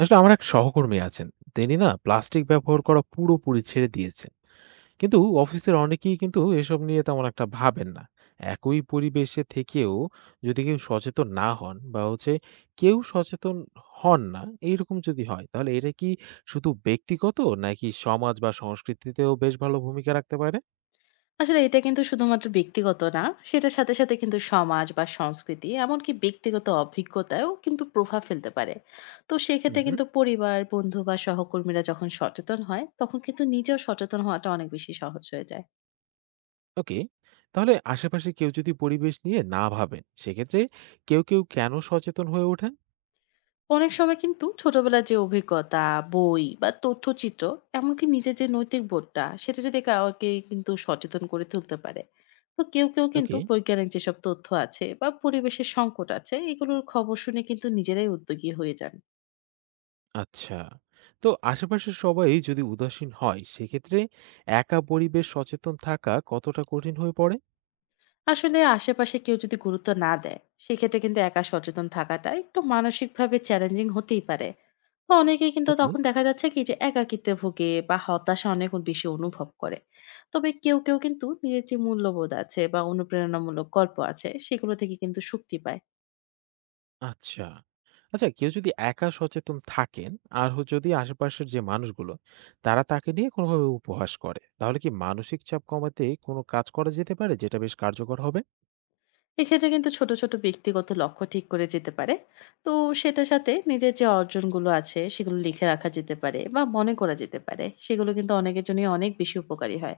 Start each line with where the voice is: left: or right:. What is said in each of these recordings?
right: আসলে আমার এক সহকর্মী আছেন। তিনি না প্লাস্টিক ব্যবহার করা পুরোপুরি ছেড়ে দিয়েছেন, কিন্তু অফিসের অনেকেই কিন্তু এসব নিয়ে তেমন একটা ভাবেন না। একই পরিবেশে থেকেও যদি কেউ সচেতন না হন বা কেউ সচেতন হন না, এইরকম যদি হয় তাহলে এটা কি শুধু ব্যক্তিগত, নাকি সমাজ বা সংস্কৃতিতেও বেশ ভালো ভূমিকা রাখতে পারে?
left: আসলে এটা কিন্তু শুধুমাত্র ব্যক্তিগত না, সেটার সাথে কিন্তু সমাজ বা সংস্কৃতি এমনকি ব্যক্তিগত অভিজ্ঞতায়ও কিন্তু প্রভাব ফেলতে পারে। তো সেক্ষেত্রে
right: হুম।
left: কিন্তু পরিবার, বন্ধু বা সহকর্মীরা যখন সচেতন হয়, তখন কিন্তু নিজেও সচেতন হওয়াটা অনেক বেশি সহজ হয়ে যায়।
right: ওকে। তাহলে আশেপাশে কেউ যদি পরিবেশ নিয়ে না ভাবেন, সেক্ষেত্রে কেউ কেউ কেন সচেতন হয়ে ওঠেন?
left: অনেক সময় কিন্তু ছোটবেলার যে অভিজ্ঞতা, বই বা তথ্যচিত্র এমনকি নিজের যে নৈতিক বোধটা, সেটা যদি কাউকে কিন্তু সচেতন করে তুলতে পারে। তো কেউ কিন্তু
right: ওকে।
left: বৈজ্ঞানিক যেসব তথ্য আছে বা পরিবেশের সংকট আছে, এগুলোর খবর শুনে কিন্তু নিজেরাই উদ্যোগী হয়ে যান।
right: আচ্ছা। তো আশেপাশের সবাই যদি উদাসীন হয়, সেক্ষেত্রে একা পরিবেশ সচেতন থাকা কতটা কঠিন হয়ে পড়ে?
left: আসলে আশেপাশে কেউ যদি গুরুত্ব না দেয় সেক্ষেত্রে কিন্তু একা সচেতন থাকাটা একটু মানসিকভাবে চ্যালেঞ্জিং হতেই পারে। তো অনেকেই কিন্তু
right: ওকে।
left: তখন দেখা যাচ্ছে কি যে একাকিত্বে ভোগে বা হতাশা অনেক বেশি অনুভব করে। তবে কেউ কেউ কিন্তু নিজের যে মূল্যবোধ আছে বা অনুপ্রেরণামূলক গল্প আছে সেগুলো থেকে কিন্তু শক্তি পায়।
right: আচ্ছা। আচ্ছা, কেউ যদি একা সচেতন থাকেন আর যদি আশেপাশের যে মানুষগুলো, তারা তাকে নিয়ে কোনোভাবে উপহাস করে, তাহলে কি মানসিক চাপ কমাতে কোনো কাজ করা যেতে পারে যেটা বেশ কার্যকর হবে?
left: এক্ষেত্রে কিন্তু ছোট ছোট ব্যক্তিগত লক্ষ্য ঠিক করে যেতে পারে। তো সেটার সাথে নিজের যে অর্জনগুলো আছে সেগুলো লিখে রাখা যেতে পারে বা মনে করা যেতে পারে, সেগুলো কিন্তু অনেকের জন্য অনেক বেশি উপকারী হয়।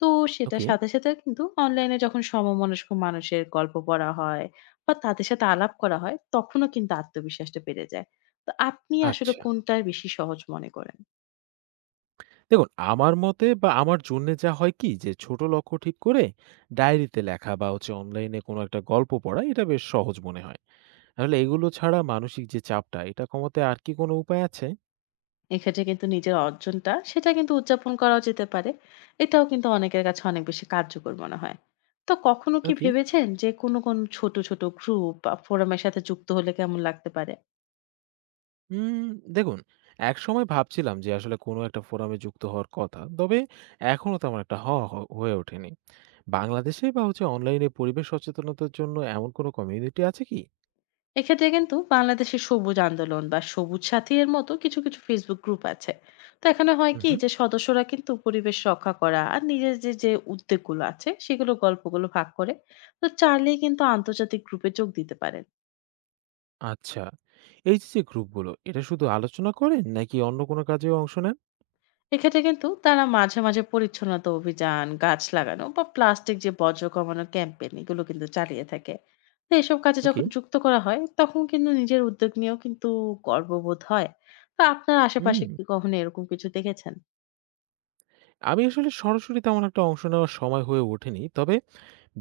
left: তো সেটার
right: ওকে।
left: সাথে, সাথে কিন্তু অনলাইনে যখন সমমনস্ক মানুষের গল্প পড়া হয় বা তাদের সাথে আলাপ করা হয়, তখনও কিন্তু আত্মবিশ্বাসটা বেড়ে যায়। তো আপনি আসলে
right: আচ্ছা।
left: কোনটার বেশি সহজ মনে করেন?
right: দেখুন, আমার মতে বা আমার জন্যে যা হয় কি যে ছোট লক্ষ্য ঠিক করে ডায়েরিতে লেখা বা অনলাইনে কোনো একটা গল্প পড়া, এটা বেশ সহজ মনে হয়। আসলে এগুলো ছাড়া মানসিক যে চাপটা, এটা কমাতে আর কি কোনো উপায় আছে?
left: এক্ষেত্রে কিন্তু নিজের অর্জনটা, সেটা কিন্তু উদযাপন করাও যেতে পারে। এটাও কিন্তু অনেকের কাছে অনেক বেশি কার্যকর মনে হয়। তো কখনো কি
right: ওকে।
left: ভেবেছেন যে কোন ছোট গ্রুপ বা ফোরামের সাথে যুক্ত হলে কেমন লাগতে পারে?
right: উম দেখুন, একসময় ভাবছিলাম যে আসলে কোনো একটা ফোরামে যুক্ত হওয়ার কথা। তবে এখনো তেমন একটা হওয়া হয়ে ওঠেনি। বাংলাদেশে বা অনলাইনে পরিবেশ সচেতনতার জন্য এমন কোনো কমিউনিটি আছে কি?
left: এক্ষেত্রে কিন্তু বাংলাদেশের সবুজ আন্দোলন বা সবুজ সাথী এর মতো কিছু কিছু ফেসবুক গ্রুপ আছে। তো এখানে হয় কি
right: উহুম।
left: যে সদস্যরা কিন্তু পরিবেশ রক্ষা করা আর নিজের যে যে উদ্যোগগুলো আছে সেগুলো গল্পগুলো ভাগ করে। তো চাইলেই কিন্তু আন্তর্জাতিক গ্রুপে যোগ দিতে পারেন।
right: আচ্ছা। এই যে, যে গ্রুপগুলো, এটা শুধু আলোচনা করেন নাকি অন্য কোনো কাজেও অংশ নেন?
left: এক্ষেত্রে কিন্তু তারা মাঝে মাঝে পরিচ্ছন্নতা অভিযান, গাছ লাগানো বা প্লাস্টিক যে বর্জ্য কমানোর ক্যাম্পেইন এগুলো কিন্তু চালিয়ে থাকে। তো এসব কাজে
right: ওকে।
left: যখন যুক্ত করা হয় তখন কিন্তু নিজের উদ্যোগ নিয়েও কিন্তু গর্ববোধ হয়। তো আপনার
right: হুম।
left: আশেপাশে কি কখনো এরকম কিছু দেখেছেন?
right: আমি আসলে সরাসরি তেমন একটা অংশ নেওয়ার সময় হয়ে ওঠেনি। তবে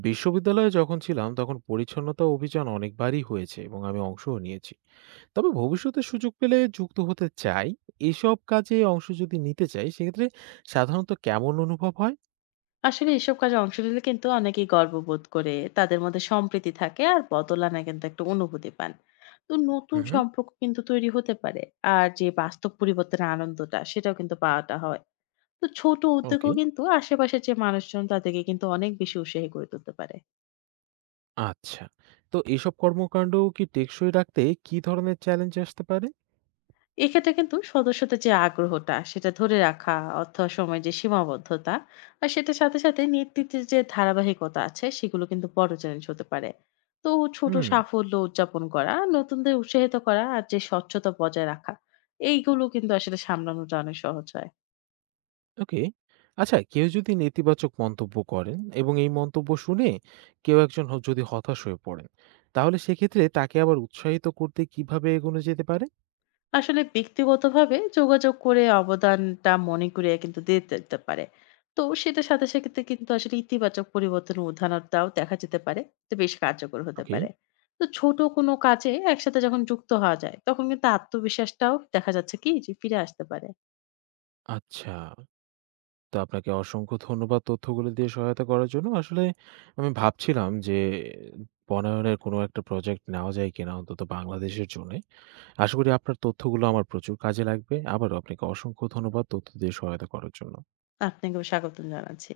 right: বিশ্ববিদ্যালয়ে যখন ছিলাম তখন পরিচ্ছন্নতা অভিযান অনেকবারই হয়েছে এবং আমি অংশও নিয়েছি। তবে ভবিষ্যতে সুযোগ পেলে যুক্ত হতে চাই। এসব কাজে অংশ যদি নিতে চাই সেক্ষেত্রে সাধারণত কেমন অনুভব হয়?
left: আসলে এসব কাজে অংশ নিলে কিন্তু অনেকেই গর্ববোধ করে, তাদের মধ্যে সম্প্রীতি থাকে আর বদল আনা কিন্তু একটা অনুভূতি পান। তো নতুন
right: হুম।
left: সম্পর্ক কিন্তু তৈরি হতে পারে। আর যে বাস্তব পরিবর্তনের আনন্দটা সেটাও কিন্তু পাওয়াটা হয়। তো ছোট উদ্যোগও
right: ওকে।
left: কিন্তু আশেপাশের যে মানুষজন তাদেরকে কিন্তু অনেক বেশি উৎসাহী করে তুলতে পারে।
right: আচ্ছা। তো এসব কর্মকাণ্ড কি টেকসই রাখতে কি ধরনের চ্যালেঞ্জ আসতে পারে?
left: এক্ষেত্রে কিন্তু সদস্যদের যে আগ্রহটা সেটা ধরে রাখা, অর্থ আর সময়ের যে সীমাবদ্ধতা আর সেটার সাথে সাথে নেতৃত্বের যে ধারাবাহিকতা আছে সেগুলো কিন্তু বড় চ্যালেঞ্জ হতে পারে। তো ছোট
right: হুম।
left: সাফল্য উদযাপন করা, নতুনদের উৎসাহিত করা আর যে স্বচ্ছতা বজায় রাখা, এইগুলো কিন্তু আসলে সামলানোটা অনেক সহজ হয়।
right: ওকে। আচ্ছা, কেউ যদি নেতিবাচক মন্তব্য করেন এবং এই মন্তব্য শুনে কেউ একজন যদি হতাশ হয়ে পড়েন, তাহলে সেক্ষেত্রে তাকে আবার উৎসাহিত করতে কিভাবে এগোনো যেতে পারে?
left: আসলে ব্যক্তিগতভাবে যোগাযোগ করে অবদানটা মনে করিয়ে কিন্তু দিয়ে দিতে পারে। তো সেটার সাথে সাথে কিন্তু আসলে ইতিবাচক পরিবর্তনের উদাহরণটাও দেখা যেতে পারে। তো বেশ কার্যকর হতে
right: ওকে।
left: পারে। তো ছোট কোনো কাজে একসাথে যখন যুক্ত হওয়া যায়, তখন কিন্তু আত্মবিশ্বাসটাও দেখা যাচ্ছে কি যে ফিরে আসতে পারে।
right: আচ্ছা। তো আপনাকে অসংখ্য ধন্যবাদ তথ্যগুলো দিয়ে সহায়তা করার জন্য। আসলে আমি ভাবছিলাম যে বনায়নের কোনো একটা প্রজেক্ট নেওয়া যায় কিনা অন্তত বাংলাদেশের জন্যে। আশা করি আপনার তথ্যগুলো আমার প্রচুর কাজে লাগবে। আবারও আপনাকে অসংখ্য ধন্যবাদ তথ্য দিয়ে সহায়তা করার জন্য।
left: আপনাকেও স্বাগতম জানাচ্ছি।